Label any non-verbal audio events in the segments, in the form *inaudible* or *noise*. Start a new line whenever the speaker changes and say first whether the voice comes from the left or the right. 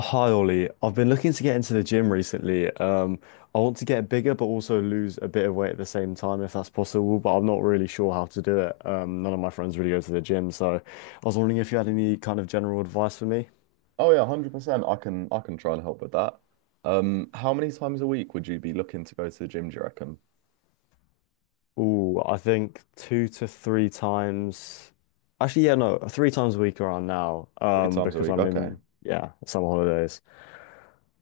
left: Hi Ollie, I've been looking to get into the gym recently. I want to get bigger but also lose a bit of weight at the same time if that's possible, but I'm not really sure how to do it. None of my friends really go to the gym, so I was wondering if you had any kind of general advice for me.
right: Oh yeah, 100%. I can try and help with that. How many times a week would you be looking to go to the gym, do you reckon?
left: Ooh, I think two to three times. Actually, yeah, no, three times a week around now,
right: Three times a
left: because
right: week,
left: I'm
right: okay.
left: in, yeah, summer holidays.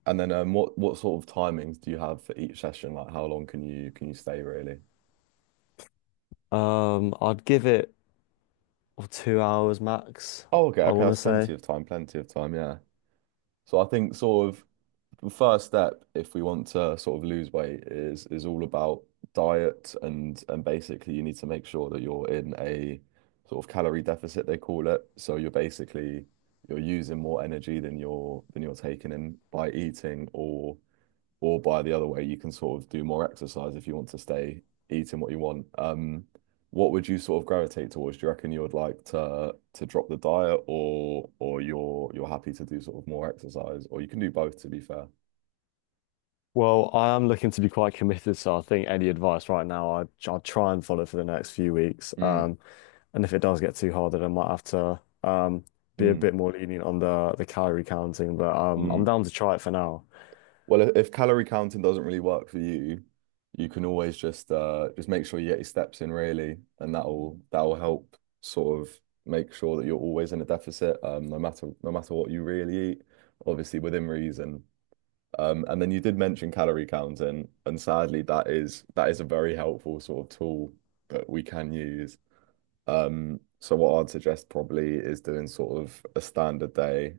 right: And then what sort of timings do you have for each session? Like how long can you stay really?
left: I'd give it 2 hours max,
right: Oh, okay,
left: I
right: okay,
left: want
right: that's
left: to say.
right: plenty of time, yeah. So I think sort of the first step, if we want to sort of lose weight, is all about diet and basically you need to make sure that you're in a sort of calorie deficit, they call it. So you're basically you're using more energy than you're taking in by eating or by the other way, you can sort of do more exercise if you want to stay eating what you want. What would you sort of gravitate towards? Do you reckon you would like to drop the diet or you're happy to do sort of more exercise or you can do both to be fair?
left: Well, I am looking to be quite committed, so I think any advice right now, I'll try and follow for the next few weeks.
right: Mm,
left: And if it does get too hard, then I might have to be a
right: mm,
left: bit more lenient on the calorie counting. But I'm
right: mm.
left: down to try it for now.
right: Well, if calorie counting doesn't really work for you, you can always just make sure you get your steps in really, and that'll help sort of make sure that you're always in a deficit, no matter what you really eat, obviously within reason. And then you did mention calorie counting, and sadly that is a very helpful sort of tool that we can use. So what I'd suggest probably is doing sort of a standard day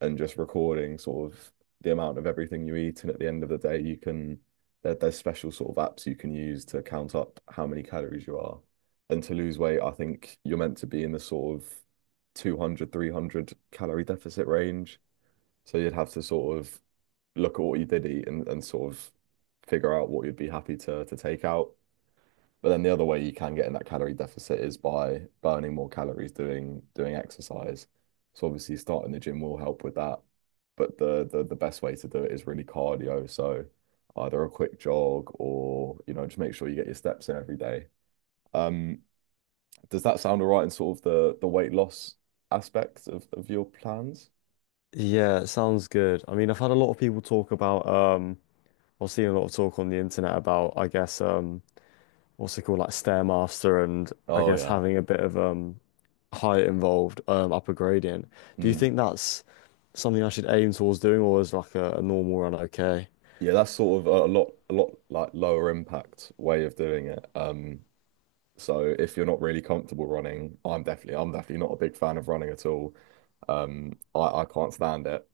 right: and just recording sort of the amount of everything you eat. And at the end of the day, you can there's special sort of apps you can use to count up how many calories you are. And to lose weight, I think you're meant to be in the sort of 200, 300 calorie deficit range. So you'd have to sort of look at what you did eat and sort of figure out what you'd be happy to take out. But then the other way you can get in that calorie deficit is by burning more calories doing exercise. So obviously starting the gym will help with that. But the best way to do it is really cardio. So either a quick jog or, just make sure you get your steps in every day. Um, does that sound all right in sort of the weight loss aspect of your plans?
left: Yeah, it sounds good. I mean, I've had a lot of people talk about. I've seen a lot of talk on the internet about, I guess, what's it called, like Stairmaster, and I
right: Oh
left: guess
right: yeah.
left: having a bit of height involved, upper gradient. Do you
right: Mm.
left: think that's something I should aim towards doing, or is like a normal run okay?
right: Yeah, that's sort of a lot like lower impact way of doing it. So if you're not really comfortable running, I'm definitely not a big fan of running at all. I can't stand it.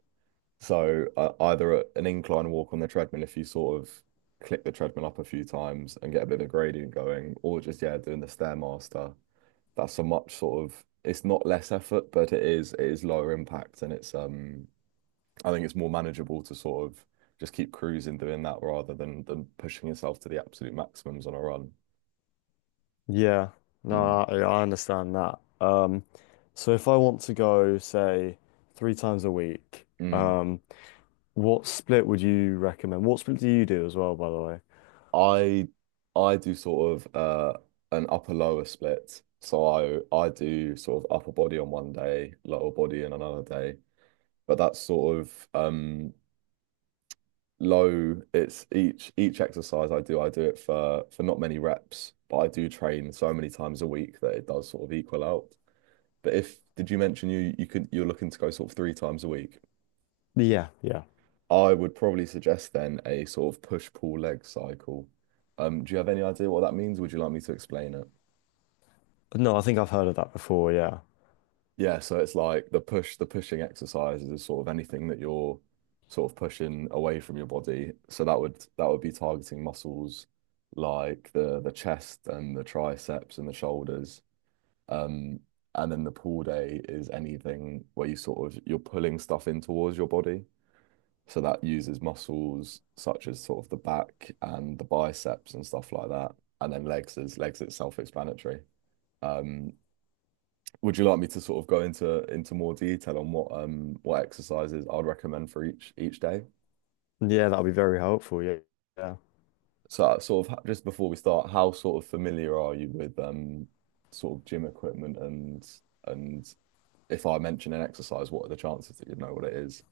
right: So either an incline walk on the treadmill if you sort of click the treadmill up a few times and get a bit of gradient going, or just yeah, doing the Stairmaster. That's a much sort of it's not less effort, but it is lower impact and it's I think it's more manageable to sort of just keep cruising doing that rather than pushing yourself to the absolute maximums on a run.
left: Yeah,
right: Mm,
left: no, I understand that. So if I want to go, say, three times a week,
right: mm.
left: um, what split would you recommend? What split do you do as well, by the way?
right: I I do sort of an upper lower split. So I do sort of upper body on one day, lower body on another day. But that's sort of low. It's each exercise I do it for not many reps, but I do train so many times a week that it does sort of equal out. But if did you mention you're looking to go sort of three times a week?
left: Yeah, yeah.
right: I would probably suggest then a sort of push pull leg cycle. Do you have any idea what that means? Would you like me to explain it?
left: No, I think I've heard of that before. Yeah,
right: Yeah, so it's like the pushing exercises is sort of anything that you're sort of pushing away from your body. So that would be targeting muscles like the chest and the triceps and the shoulders. Um, and then the pull day is anything where you sort of you're pulling stuff in towards your body. So that uses muscles such as sort of the back and the biceps and stuff like that. And then legs is self-explanatory. Um, would you like me to sort of go into more detail on what exercises I'd recommend for each day?
left: yeah, that would be very helpful. Yeah. Yeah.
right: So sort of just before we start, how sort of familiar are you with sort of gym equipment and if I mention an exercise, what are the chances that you'd know what it is?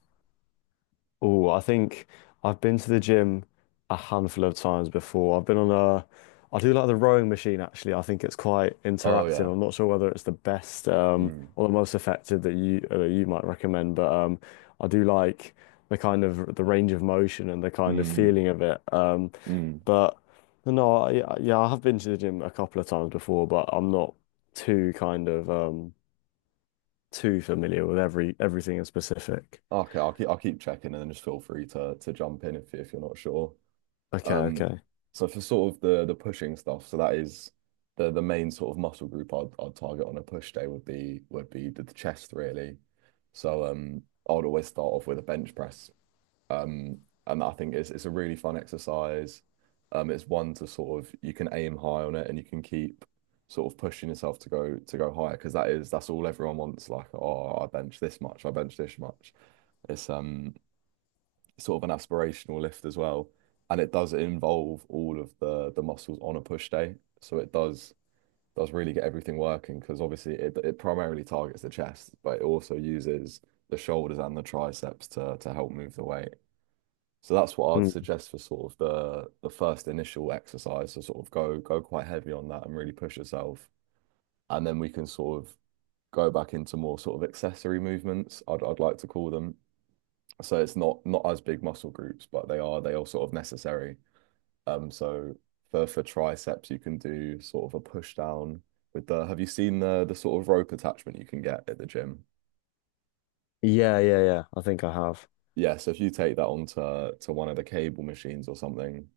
left: Oh, I think I've been to the gym a handful of times before. I've been on a, I do like the rowing machine actually. I think it's quite
right: Oh
left: interactive.
right: yeah.
left: I'm not sure whether it's the best
right: Mm,
left: or the most effective that you you might recommend, but I do like the kind of the range of motion and the kind of
right: mm,
left: feeling of it.
right: mm.
left: But no, I, yeah, yeah, I have been to the gym a couple of times before, but I'm not too kind of too familiar with everything in specific.
right: Okay, I'll keep checking and then just feel free to jump in if you're not sure.
left: Okay,
right: Um,
left: okay.
right: so for sort of the pushing stuff, so that is the main sort of muscle group I'd target on a push day would be the chest really. So I would always start off with a bench press. Um, and I think it's a really fun exercise. It's one to sort of you can aim high on it and you can keep sort of pushing yourself to go higher because that's all everyone wants. Like, oh, I bench this much, I bench this much. It's sort of an aspirational lift as well. And it does involve all of the muscles on a push day. So it does really get everything working because obviously it primarily targets the chest, but it also uses the shoulders and the triceps to help move the weight. So that's what I'd
left: Hmm.
right: suggest for sort of the first initial exercise to sort of go quite heavy on that and really push yourself. And then we can sort of go back into more sort of accessory movements, I'd like to call them, so it's not as big muscle groups, but they are sort of necessary. So for triceps, you can do sort of a push down with the. Have you seen the sort of rope attachment you can get at the gym?
left: Yeah, yeah, yeah. I think I have.
right: Yeah, so if you take that onto to one of the cable machines or something,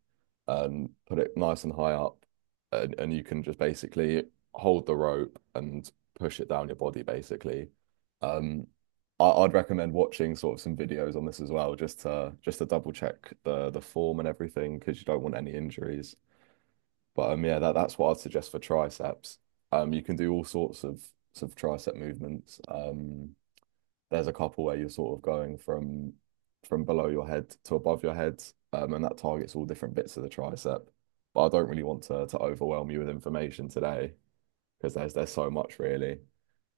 right: and put it nice and high up, and you can just basically hold the rope and push it down your body, basically. Um, I'd recommend watching sort of some videos on this as well, just to double check the form and everything, because you don't want any injuries. But yeah, that's what I'd suggest for triceps. You can do all sorts of sort of tricep movements. There's a couple where you're sort of going from below your head to above your head, and that targets all different bits of the tricep. But I don't really want to overwhelm you with information today because there's so much really.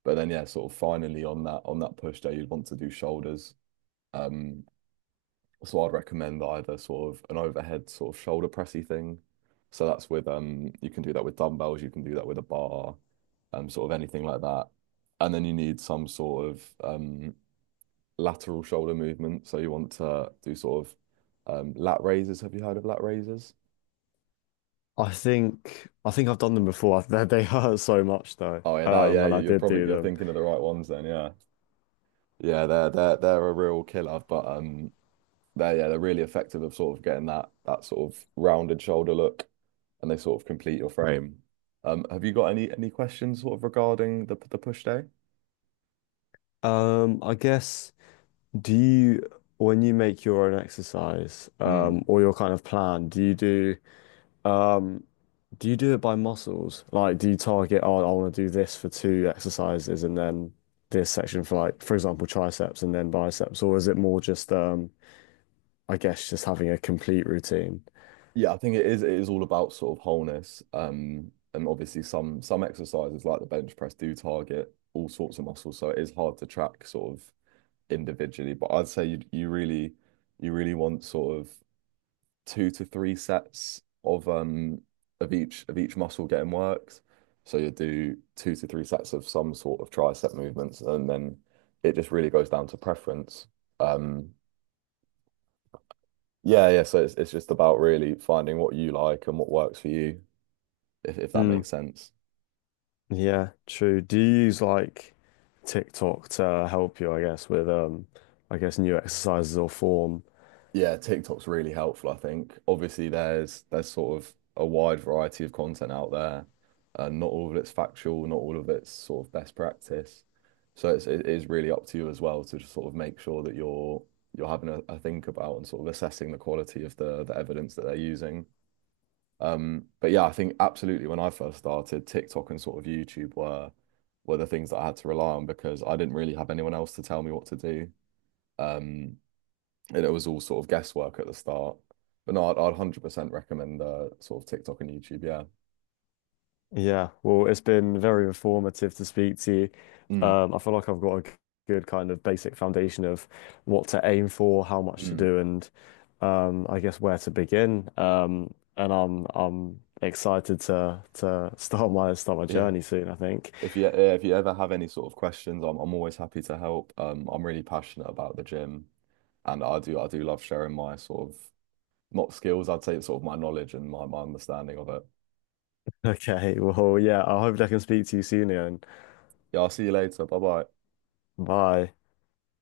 right: But then yeah, sort of finally on that push day, you'd want to do shoulders. Um, so I'd recommend either sort of an overhead sort of shoulder pressy thing. So that's with you can do that with dumbbells, you can do that with a bar, sort of anything like that. And then you need some sort of lateral shoulder movement. So you want to do sort of lat raises. Have you heard of lat raises?
left: I think I've done them before. *laughs* They hurt so much though.
right: Oh yeah, that yeah.
left: When I
right: you- are
left: did do
right: probably you're
left: them.
right: thinking of the right ones then. Yeah, yeah. They're a real killer, but they're yeah, they're really effective of sort of getting that sort of rounded shoulder look, and they sort of complete your frame. Have you got any questions sort of regarding the push day?
left: I guess do you when you make your own exercise,
right: Mm.
left: or your kind of plan, um do you do it by muscles? Like, do you target, oh, I want to do this for two exercises and then this section for like, for example, triceps and then biceps, or is it more just I guess just having a complete routine?
right: Yeah, I think it is all about sort of wholeness. And obviously some exercises like the bench press do target all sorts of muscles, so it is hard to track sort of individually. But I'd say you really want sort of two to three sets of each muscle getting worked. So you do two to three sets of some sort of tricep movements, and then it just really goes down to preference. Um, yeah, yeah. So it's just about really finding what you like and what works for you. If that makes sense.
left: Yeah, true. Do you use like TikTok to help you, I guess, with I guess new exercises or form?
right: Yeah, TikTok's really helpful, I think. Obviously, there's sort of a wide variety of content out there. Not all of it's factual, not all of it's sort of best practice. So it is really up to you as well to just sort of make sure that you're having a think about and sort of assessing the quality of the evidence that they're using. But yeah, I think absolutely when I first started, TikTok and sort of YouTube were the things that I had to rely on because I didn't really have anyone else to tell me what to do. Um, and it was all sort of guesswork at the start. But no, I'd 100% recommend sort of TikTok and YouTube. Yeah.
left: Yeah, well, it's been very informative to speak to you.
right: Mm.
left: I feel like I've got good kind of basic foundation of what to aim for, how much to
right: Mm.
left: do, and I guess where to begin. And I'm excited to *laughs* start my
right: Yeah.
left: journey soon, I think.
right: If you ever have any sort of questions, I'm always happy to help. I'm really passionate about the gym, and I do love sharing my sort of not skills, I'd say it's sort of my knowledge and my understanding of it.
left: Okay, well, yeah, I hope I can speak to you soon, Ian.
right: Yeah, I'll see you later. Bye bye.
left: Bye.